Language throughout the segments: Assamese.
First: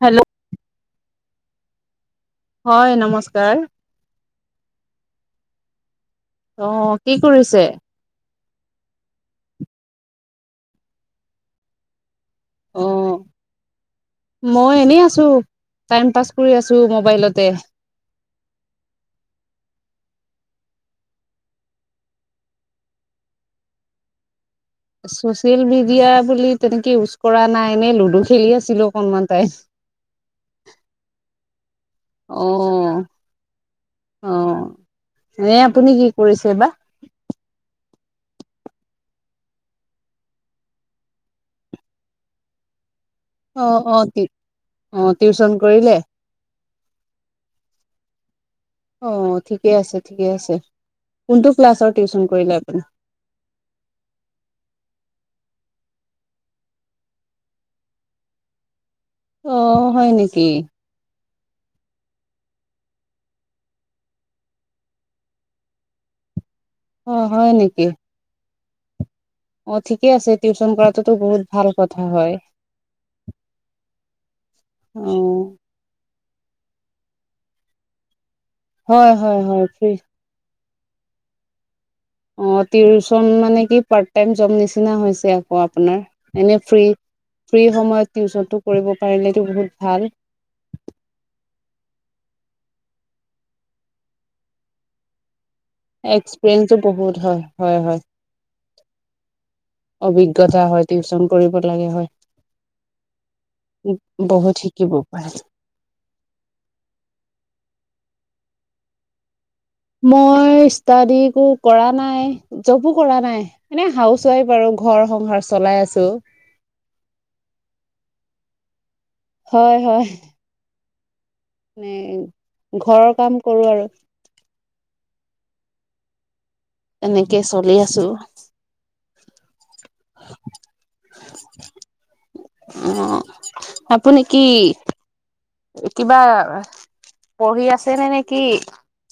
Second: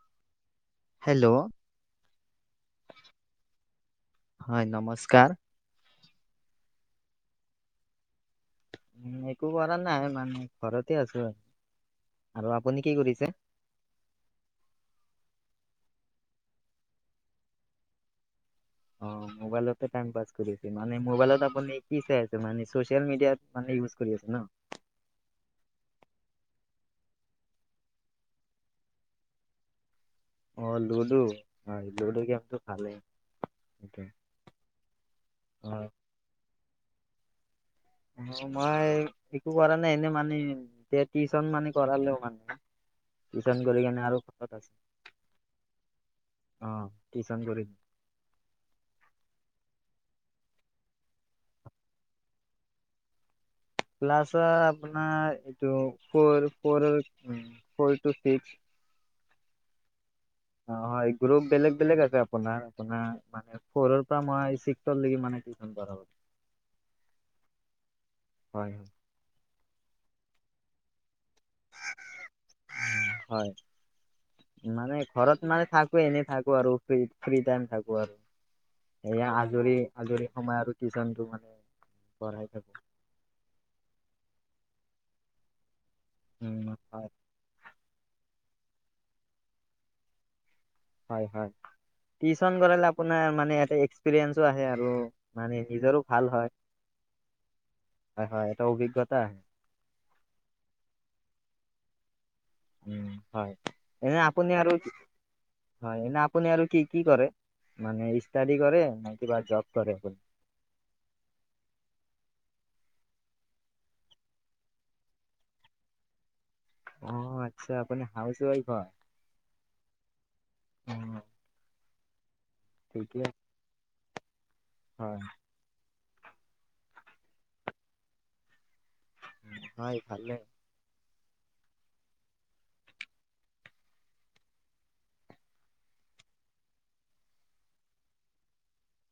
হেল্ল' হেল্ল' হয় নমস্কাৰ হয় নমস্কাৰ অঁ কি কৰিছে একো কৰা নাই মানে ঘৰতে আছো আৰু আপুনি কি অঁ কৰিছে? মই এনেই আছো টাইম পাছ কৰি আছো মোবাইলতে অঁ মোবাইলতে টাইম পাছ কৰিছে মানে মোবাইলত আপুনি কি চাই আছে মানে ছ'চিয়েল মিডিয়াত মানে ইউজ কৰি আছো ন চচিয়েল মিডিয়া বুলি তেনেকে ইউজ কৰা নাই এনেই লুডু খেলি আছিলো অকনমান টাইম অ লুডু হয় লুডো অ গেমটোো খালে সেইটো এ হয়। আপুনি কি কৰিছে বা অ মই একো কৰা নাই এনে মানে এতিয়া টিউচন মানে কৰালে মানে টিউচন অ কৰি অ কেনে আৰু ঘৰত আছো অ টিউচন কৰিলে অ কিচ গৰি অ ঠিকে আছে ঠিকে আছে কোনটো ক্লাছৰ টিউশচন কৰিলে আপুনি ক্লাছৰ আপোনাৰ এইটো ফৰ ফৰ ফৰটিক্স অ হয় নেকি অ হয় গ্ৰুপ বেলেগ বেলেগ আছে আপোনাৰ আপোনাৰ মানে ফৰ পৰা মই মানে কি অ হয় নেকি হয় হয় অ ঠিকে আছে টিউচন কৰাটোতো বহুত ভাল কথা হয় হয় মানে অ ঘৰত মানে থাকো এনে থাকো আৰু ফ্ৰী টাইম থাকো আৰু হয় সয়া হয় হয় আজৰি ফ্ৰী আজৰি সময় আৰু ডিজাইনটো মানে পঢ়াই অ থাকো টিউচন মানে কি পাৰ্ট টাইম যম নিচিনা হৈছে আকৌ এ উম ফ হয় ফ সময়ত ন কৰিব পাৰিলেতো বহুত ভাল টিপোনাৰ এক্সিৰিয়েঞ্চ আহ আৰু মানে নিজৰো ভাল হয় এক্সপিৰিয়েঞ্চো বহুত হয় হয় হয় এটা অভিজ্ঞতা আহে অভিজ্ঞতা হয় টিউচন কৰিব লাগে হয় উ হয় এনে বহুত আপুনিয়াৰ শিকিব পাৰে। হয়নে আপুনি আৰু কি কি কৰে মানে ষ্টাডি কৰে ন কিবা জব কৰে আপুনি মই ষ্টাড কো কৰা নাই জবো কৰা নাই এনেে হাউচ ৱাইফ আৰু ঘৰ সংসাৰ চলাই আছো অ আচ্ছা আপুনি হাউচ ৱাইফ হয় হয় হয় উম মানে ঘৰৰ কাম কৰো আৰু হয় এনেকে চলি আছো হয় ভালে আহ আপুনি কি তিিবা পঢ়ি আছে নে নেকি?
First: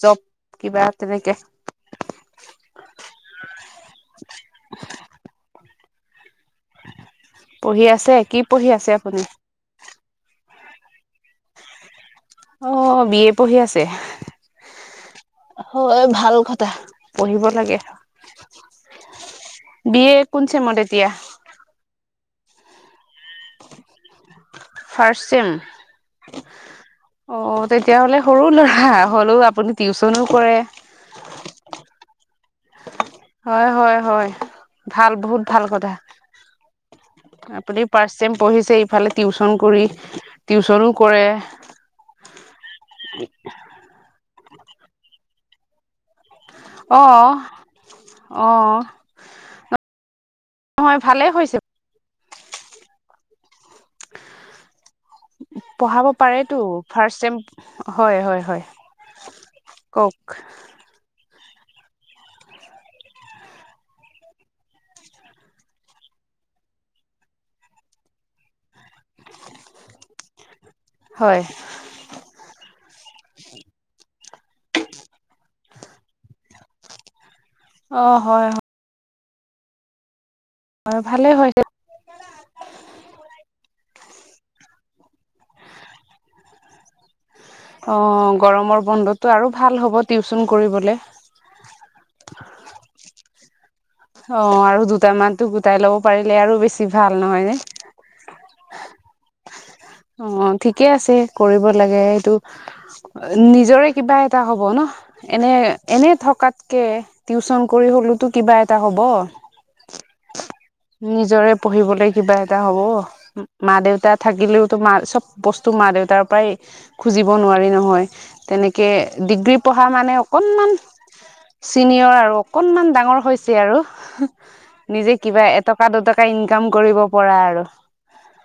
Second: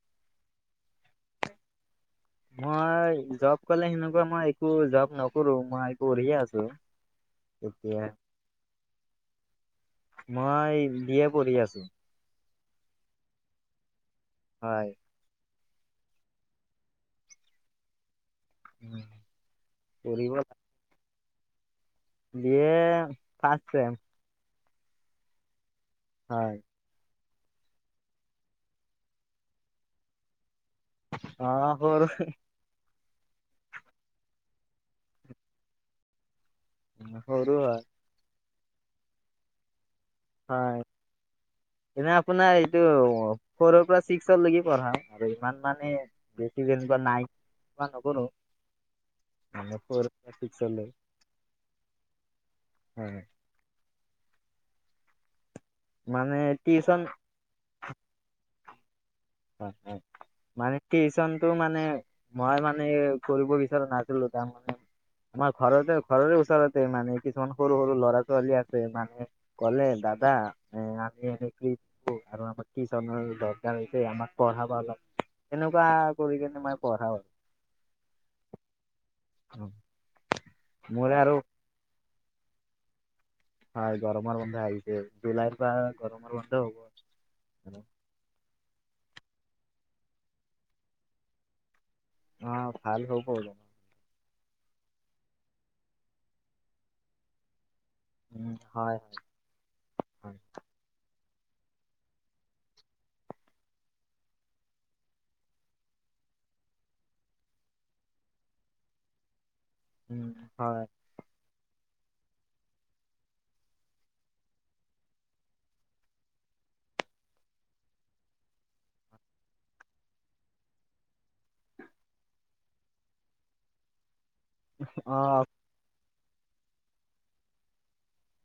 জব কিবা তেনেকে? মই জব কলে সেনেকুৱা মই একো জব নকৰো মই একো পঢ়িয়ে আছো। পঢ়ি এতিয়া আছে কি পঢ়ি আছে আপুনি? মই বি এ পঢ়ি আছো। অ, বিয়ে পঢ়ি আছে। হয়। হয়, ভাল কথা পঢ়িব লাগে। বিয়ে কোন চেমত এতিয়া? B A first sem? First sem. হয়। অ, তেতিয়াহলে সৰু ল'ৰা হ'লেও আপুনি টিউচনো কৰে। অ, হ। [unintelligible] হয়, হয়, হয়, ভাল বহুত ভাল কথা। ম, সৰু আপুনি হয়। ফাৰ্ষ্ট চেম পঢ়িছে ইফালে টিউশ্যন কৰি হয়, টিউচনো কৰে এনে আপোনাৰ এইটো ফ'ৰৰ পৰা ছিক্স লৈকে পঢ়াও আৰু ইমান মানে বেছি অ [unintelligible] নাই [unintelligible] নকৰো অ নক [unintelligible] হয়, নহয় ভালেই হৈছে হয়। পঢ়াব মানে পাৰেটো টিউচন ফাৰ্চ চেম হয়, হয়, হয়। হয়, হয়, কওক মানে টিচন টো মানে মই মানে কৰিব বিচৰা নাছিলো তাৰমানে আমাৰ ঘৰতে ঘৰৰে ওচৰতে মানে কিছুমান সৰু সৰু ল'ৰা-ছোৱালী আ [unintelligible] মানে ক'লে দাদা উম, আমি হয় এনে [unintelligible] কিটশচনৰ দৰকাৰ হৈছে আমাক পঢ়াব অলপ এনেকুৱা কৰি কেনে মই পঢ়াওঁ আৰু অ, হয়, হয়। [unintelligible] [unintelligible] মোৰে ভালে আৰু হয় দে হয় গৰমৰ বন্ধ আহিছে। জুলাইৰ পৰা গৰমৰ বন্ধ হ'ব। অ, গৰমৰ বন্ধতটো আৰু ভাল হ'ব টিউচন কৰিবলে। অ, ভাল হ'ব [unintelligible] অ, আৰু দুটামানতো গোটাই ল'ব পাৰিলে আৰু বেছি ভাল নহয় নে? হয়। অ, হয় ঠিকে আছে। কৰিব লাগে এইটো নিজৰে কিবা এটা হব ন' এনে এনে থ থকাতকে টিউচন কৰি হলতো কিবা এটা হ'ব। উম। হয় নিজৰে পঢ়িবলৈ কিবা এটা হ'ব, মা-দেউতা থাকিলেওতো মা চব বস্তু মা-দেউতাৰ পৰাই খুজিব নোৱাৰি নহয়। তেনেকে ডিগ্ৰী পঢ়া মানে অকনমান চিনিয়ৰ আৰু অকনমান ডাঙৰ হৈছে আৰু নিজে অ কিবা এটকা দুটকা ইনকাম কৰিব পৰা আৰু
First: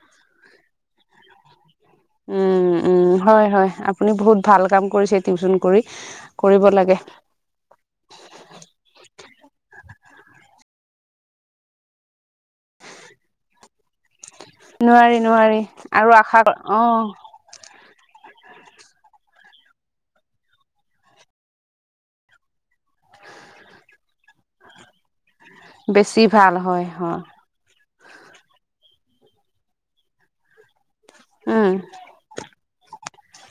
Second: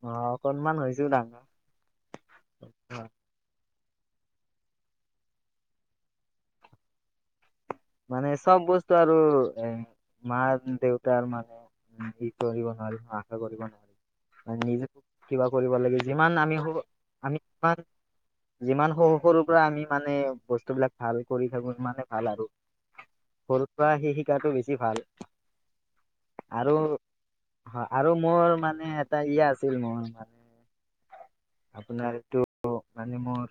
অ, অকনমান হৈছো ডাঙৰ। উম, উম, হয়, হয়। আপুনি বহুত ভাল কাম কৰিছে টিউচন কৰি কৰিব লাগে। মানে চব বস্তু আৰু মাৰ দেউতাৰ মানে [unintelligible] কৰিব নোৱাৰি [unintelligible] নোৱাৰি [unintelligible] কিবা নোৱাৰি কৰিব লাগে আৰু আশা যিমান আমি অ [unintelligible] আমি [unintelligible] যিমান সৰু সৰু পৰা আমি মানে বস্তুবিলাক ভাল কৰি থাকো সিমানে ভাল আৰু সৰুৰ পৰা সি শিকাটো বেছি ভাল। বেছি ভাল আৰু হয়, হম। হয়, আৰু মোৰ মানে এটা ই আছিল মোৰ মানে। উম আপোনাৰতো মানে মোৰ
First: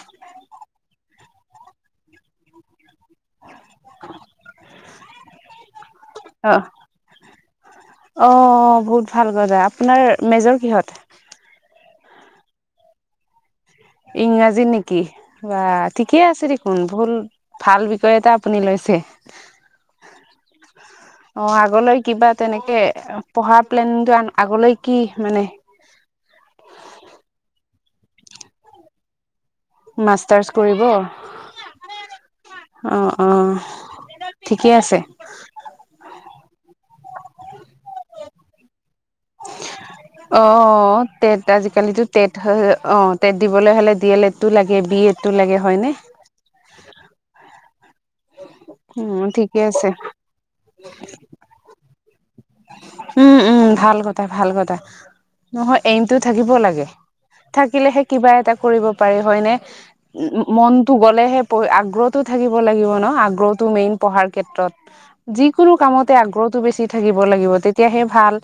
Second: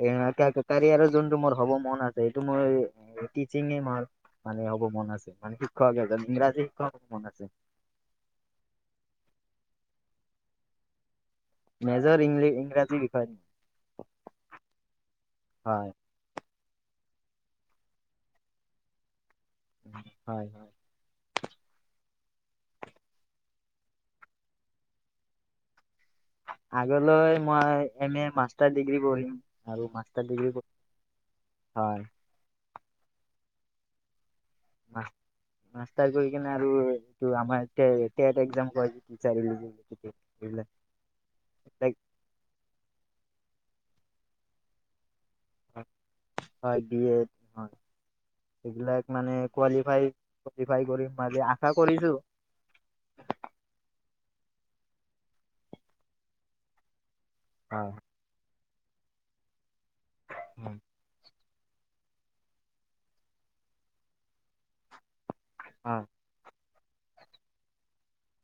[unintelligible] যোন মোৰ হ'ব মন আছে এইটো মই টচিং [unintelligible] মানে হ'ব মন আছে, মানে শিক্ষক এজন, অ ইংৰাজী শিক্ষক হ'ব মন আছে। অ', বহুত ভাল [unintelligible] আপোনাৰ মেজৰ কিহত? মেজৰ ইং ইংৰাজী বিষয়ত। ইংৰাজী নেকি? বাহ হয় ঠিকেই আছে [unintelligible] ভাল বিষয় এটা আপুনি লৈছে। হয়। অ', আগলৈ কিবা তেনেকে পঢ়া প্লেনটো আন আগলৈ কি মানে? আগলৈ মই এম এ মাষ্টাৰ ডিগ্ৰী পঢ়িম। আৰু মাষ্টাৰ ডিগ্ৰী মাষ্টাৰ্চ কৰিব, হয় অ', অ। ঠিকেই আছে। মাষ্টাৰ কৰি আৰু এইটো আমাৰ এতিয়া টেট এক্সাম। [unintelligible] অ', তেট আজিকালিতো তেট হয়। অ, তেট দিবলৈ হ'লে ডি এল এড টো লাগে বি এ হয়, বি এ। [unintelligible] সেইবিলাক উম, মানে ঠিকে আছে কোৱালিফাই, কোৱালিফাই কৰিম বুলি আশা কৰিছো। উম, উম, ভাল কথা ভাল কথা। নহয়, এইমটো থাকিব লাগে। হয় থাকিলেহে কিবা এটা কৰিব পাৰি, হয় নে? হয় মনটো গলেহে আগ্ৰহতটো থাকিব লাগিব ন, আগ্ৰহতটো মেইন পঢ়াৰ ক্ষেত্ৰত। যিকোনো হয় কামতে আগ্ৰহতটো বেছি থাকি [unintelligible] তেতিয়াহে ভাল,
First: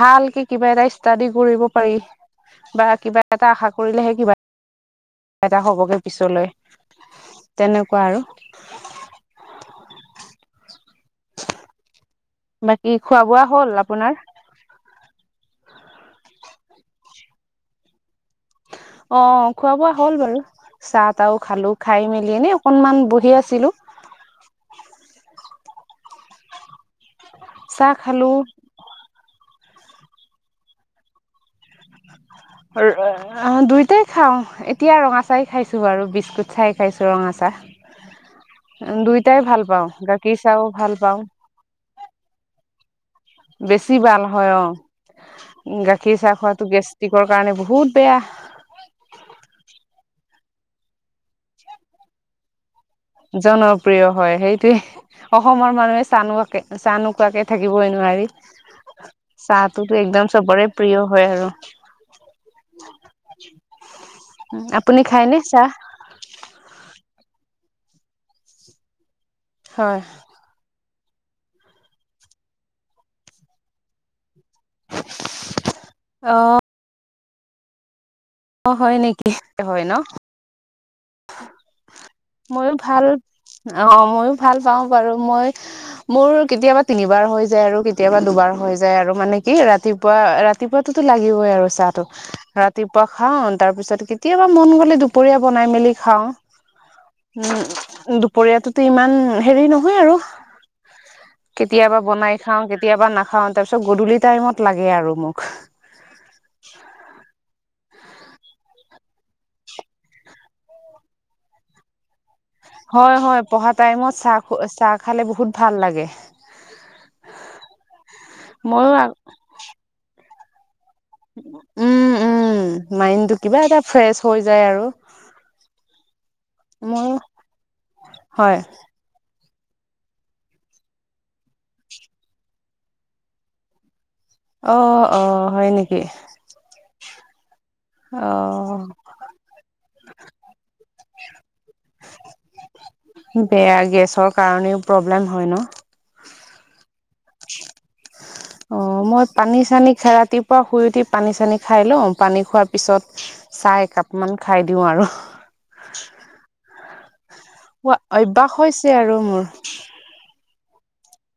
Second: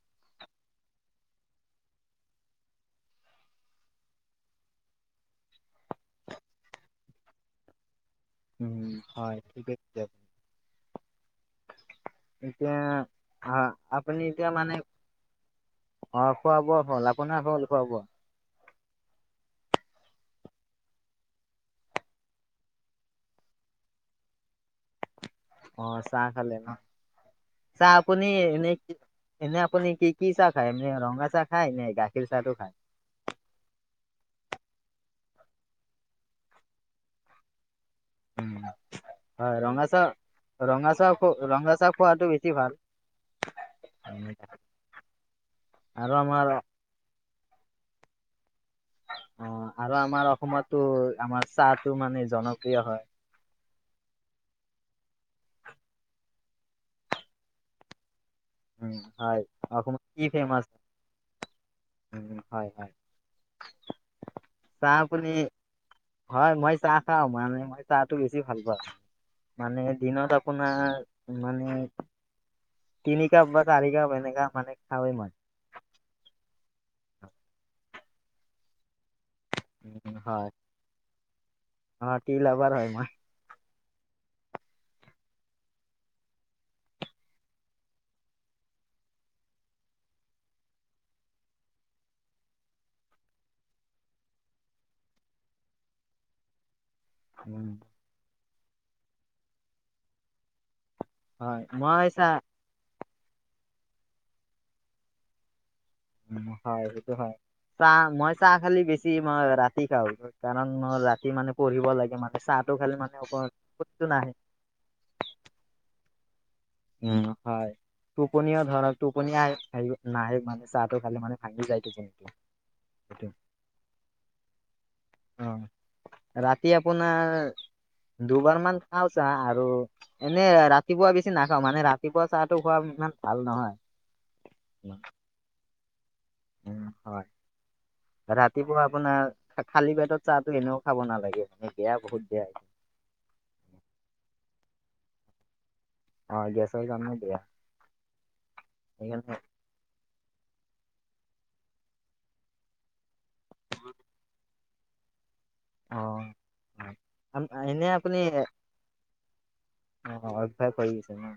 ভালকে কিবা এটা ষ্টাডি কৰিব পাৰি। বা কিবা এটা আশা কৰিলেহে কিবা এটা হবগে পিছলৈ। তেনেক উম, হয়। [unintelligible] এতিয়া বাকী খোৱা বোৱা হা হ'ল আপোনাৰ আপুনি এতিয়া মানে অ', খোৱা-বোৱা হ'ল, অপোনাৰ হ'ল খোৱা-বোৱা। [inaudible] অ', খোৱা-বোৱা হ'ল বাৰু। চাহ তাহো খালো, খাই মেলি এনেই অকনমান বহি আছিলো। [inaudible] অ', চাহ খালে ন? চাহ আপুনি এনে এনে- [unintelligible] কি চাহ খায়, এনে ৰঙা চা অ', দুইটাই খাওঁ। এতিয়া ৰঙা চাহেই খাইছো বাৰু, বিস্কুট চাহে খাইছো, ৰঙা চাহ। উ, দুইটাই হয় ভাল ৰঙা পাওঁ, চাহ গাখীৰ চাহো ৰঙা ভাল চাহ খ পাওঁ। ৰঙা চাহ খোৱাটো বেছি ভাল। বেছি ভাল হয় অ। আৰু গাখীৰ চাহ আমাৰ খোৱাটো গেষ্ট্ৰিকৰ কাৰণে বহুত বেয়া। অ আৰু আমাৰ অসমতটো আমাৰ চাহটো মানে জন জনপ্ৰিয় হয়, সেইটোৱেই। অসমৰ মানুহে চাহ নোখোৱাকে চাহ নোকোৱাকে থাকিবই নোৱাৰি। উম হয় চাহতোটো অসমত কি একদম ফেমাচ চবৰে প্ৰিয় হয় আৰু। উম, হয় হয়। চাহ আপুনি, খায়নে চাহ? হয় মই চাহ খাওঁ মানে মই চাহটো বেছি ভাল পোৱা, মানে হয়। দিনত আপোনাৰ মানে তিনিকাপ বা চাৰিকাপ এনেকা। মানে খাৱেই মই। অ', হয় নেকি? হয় নহ। উম হয় অ টি লাভাৰ ময়ো হয় ভাল, মই অহ ময়ো ভাল পাও বাৰু মই। মোৰ কেতিয়াবা তিনিবাৰ হৈ যায় আৰু, কেতিয়াবা দুবাৰ হৈ যায় আৰু মানে। কি ৰাতিপুৱা ৰাতিপুৱাতো লাগিবই আৰু চাহটো ৰাতিপুৱা খাও তাৰপিছত কেতিয়া ক মন গ'লে দুপৰীয়া বনাই মেলি খাও উম দুপৰীয়াটোতো ইমান হেৰি নহয় আৰু হয় কেতিয়াবা মই চা বনাই খাও কেতিয়াবা না অ তাৰপিছত গধূলি টাইমত লাগে আৰু মোক উ হয় সেইটো হয়, চাহ মই চাহ খালি বেছি মই ৰাতি খাওঁ কাৰণ মই ৰাতি মানে পঢ়িব লাগে মান হয় হয় পঢ়া টাইমত চাহ খ চাহ খালে বহুত ভাল লাগে। উম হয় টোপনিও ধৰক ময়ো টোপন নাহে মানে, চাহটো খালে মানে ভাঙি যায় উম টোপনিটো উম সেইটো মাইডটো কিবা এটা ফ্ৰেছ হৈ যায় আৰু [inaudible] অ ৰাতি ময়ো আপোনাৰ হয় দুবাৰ মান খাওঁচাহ আৰু আৰু এনে ৰাতিপুৱা বেছি নাখাওঁ মানে ৰাতিপুৱা চাহটো খোৱা ইমান ভাল নহয়। অ অ হয় নেকি হয় [unintelligible] ৰাতিপুৱা আপোনাৰ খালী পেটত চাহটো এনেও খাব নালাগে মানে বেয়া বহুত বেয়া বেয়া গেছৰ কাৰণেও প্ৰব্লেম হয় ন অ গেছ যাম ন দিয়া [inaudible] অ মই পানী চানী খায় ৰাতিপুৱা শুই উঠি পানী চানী খাই লওঁ পানী খোৱাৰ পিছত চাহ একাপ মান খাই দিওঁ আৰু [inaudible] উম অভ্যয়াস হৈছে আৰু মোৰ [inaudible] অ হৈ গৈছে ন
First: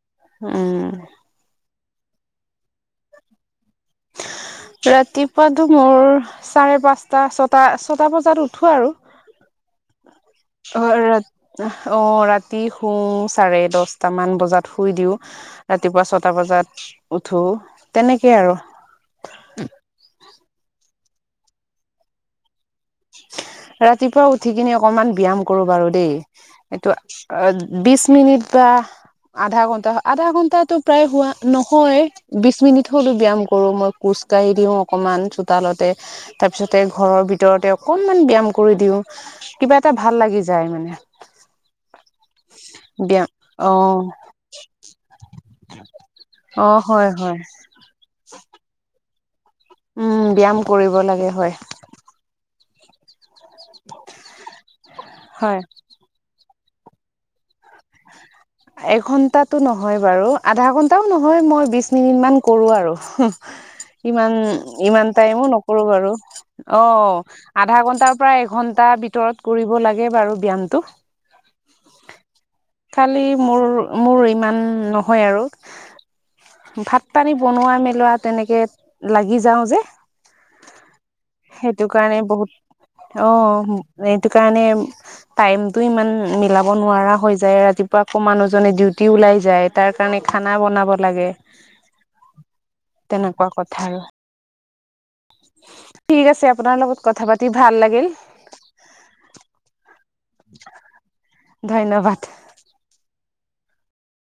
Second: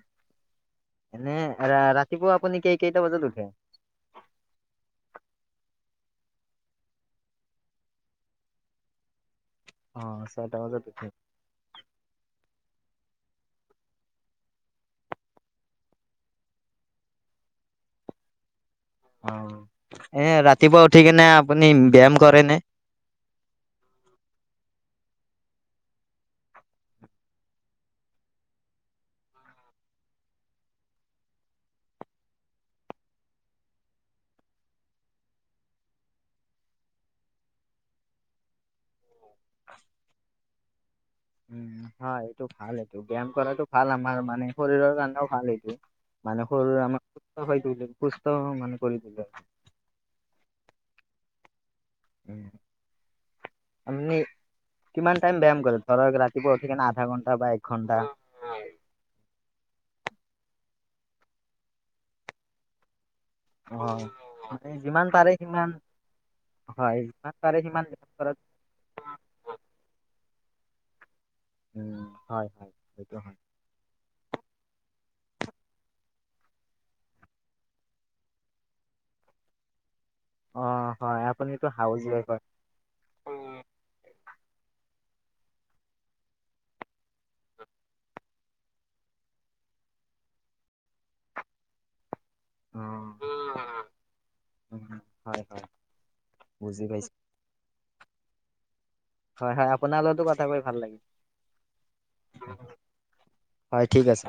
উম এনে ৰাতিপুৱা আপুনি কি কেইটা বজাত উঠে [unintelligible] ৰাতিপুৱাতো মোৰ চাৰে পাঁচটা ছটা ছটা বজাত উঠো আৰু অ ছয়টা বজাত অ উঠে অ ৰাতি শু চাৰে দটা মান বজাত শুই দিও ৰাতিপুৱা ছটা বজাত উঠো তেনেকে আৰু অ এনে ৰাতিপুৱা উঠি কিনে আপুনি ব্যায়াম কৰে নে ৰাতিপুৱা উঠি কিনি অকমান ব্যায়াম কৰো বাৰু দেই এইটোটো বিশছ মিনিট বা আধা ঘন্টা আধা ঘন্টাতটো প্ৰায় হুৱোৱা নহয় বিশ মিনিট হলো ব্যায়াম কৰো মই কোচ খোজ কাঢ়ি দি অকমান চোতালতে তাৰপিছৰ ভিতৰতে অকনমান ব্যয়ায়াম কৰি দিওঁ কিবা এটা ভাল লাগি যায় মানে উ হয় এইটো ভাল এইটো ব্যায়াম কৰাটো ভাল আমাৰ মানে শৰীৰৰ কাৰণেও ভাল এইটো মানে সৰু অ', আমাৰ হয়, হয়, সুস্থ হৈ ত সুস্থ মানে কৰি তলে আৰু উম ব্যায়াম কৰিব লাগে হয় আপুনি কিমান টাইম হয়। ব্যয়াম কৰে ধৰ ৰাতিপুৱা সে আধা ঘণ্টা বা এক ঘণ্টা এঘন্টাটো নহয় বাৰু আধা ঘন্টাও নহয় মই বিশ মিনিট মান কৰো আৰু অ ইমান মানে যিমান ইমান পাৰে টাইমো সিমান নকৰো বাৰু অ হয় যিমান পাৰে আধা সিমান দান ঘন্টাৰ পৰা কৰাত এঘন্টা ভিতৰত কৰিব লাগে বাৰু ব্যয়ামটো উম হয় হয় সেইটো খালি হয় মোৰ মোৰ ইমান নহয় আৰু ভাত পানী বনোৱা মেলোৱা তেনেকে লাগি যাও যে অ হয় আপুনিতো সেইটো হাউচ কাৰণে ৱাইফ হয়। বহুত অ এইটো কাৰণে টাইমতটো ইমান মিলাব নোৱাৰা হৈ যায় ৰাতিপুৱা আকৌ মানুহজনে ডিউটি ওলাই যায় তাৰ কাৰণে খানা বনাব লাগে অ তেনেকুৱা কথা আৰু উম হয় হয় ঠিক আছে আপোনাৰ বুজি লগত পাইছো। কথা পাতি ভাল লাগিল হয় হয় আপোনাৰ লগতো কথা কৈ ভাল লাগিল ধন্যবাদ। হয় ঠিক আছে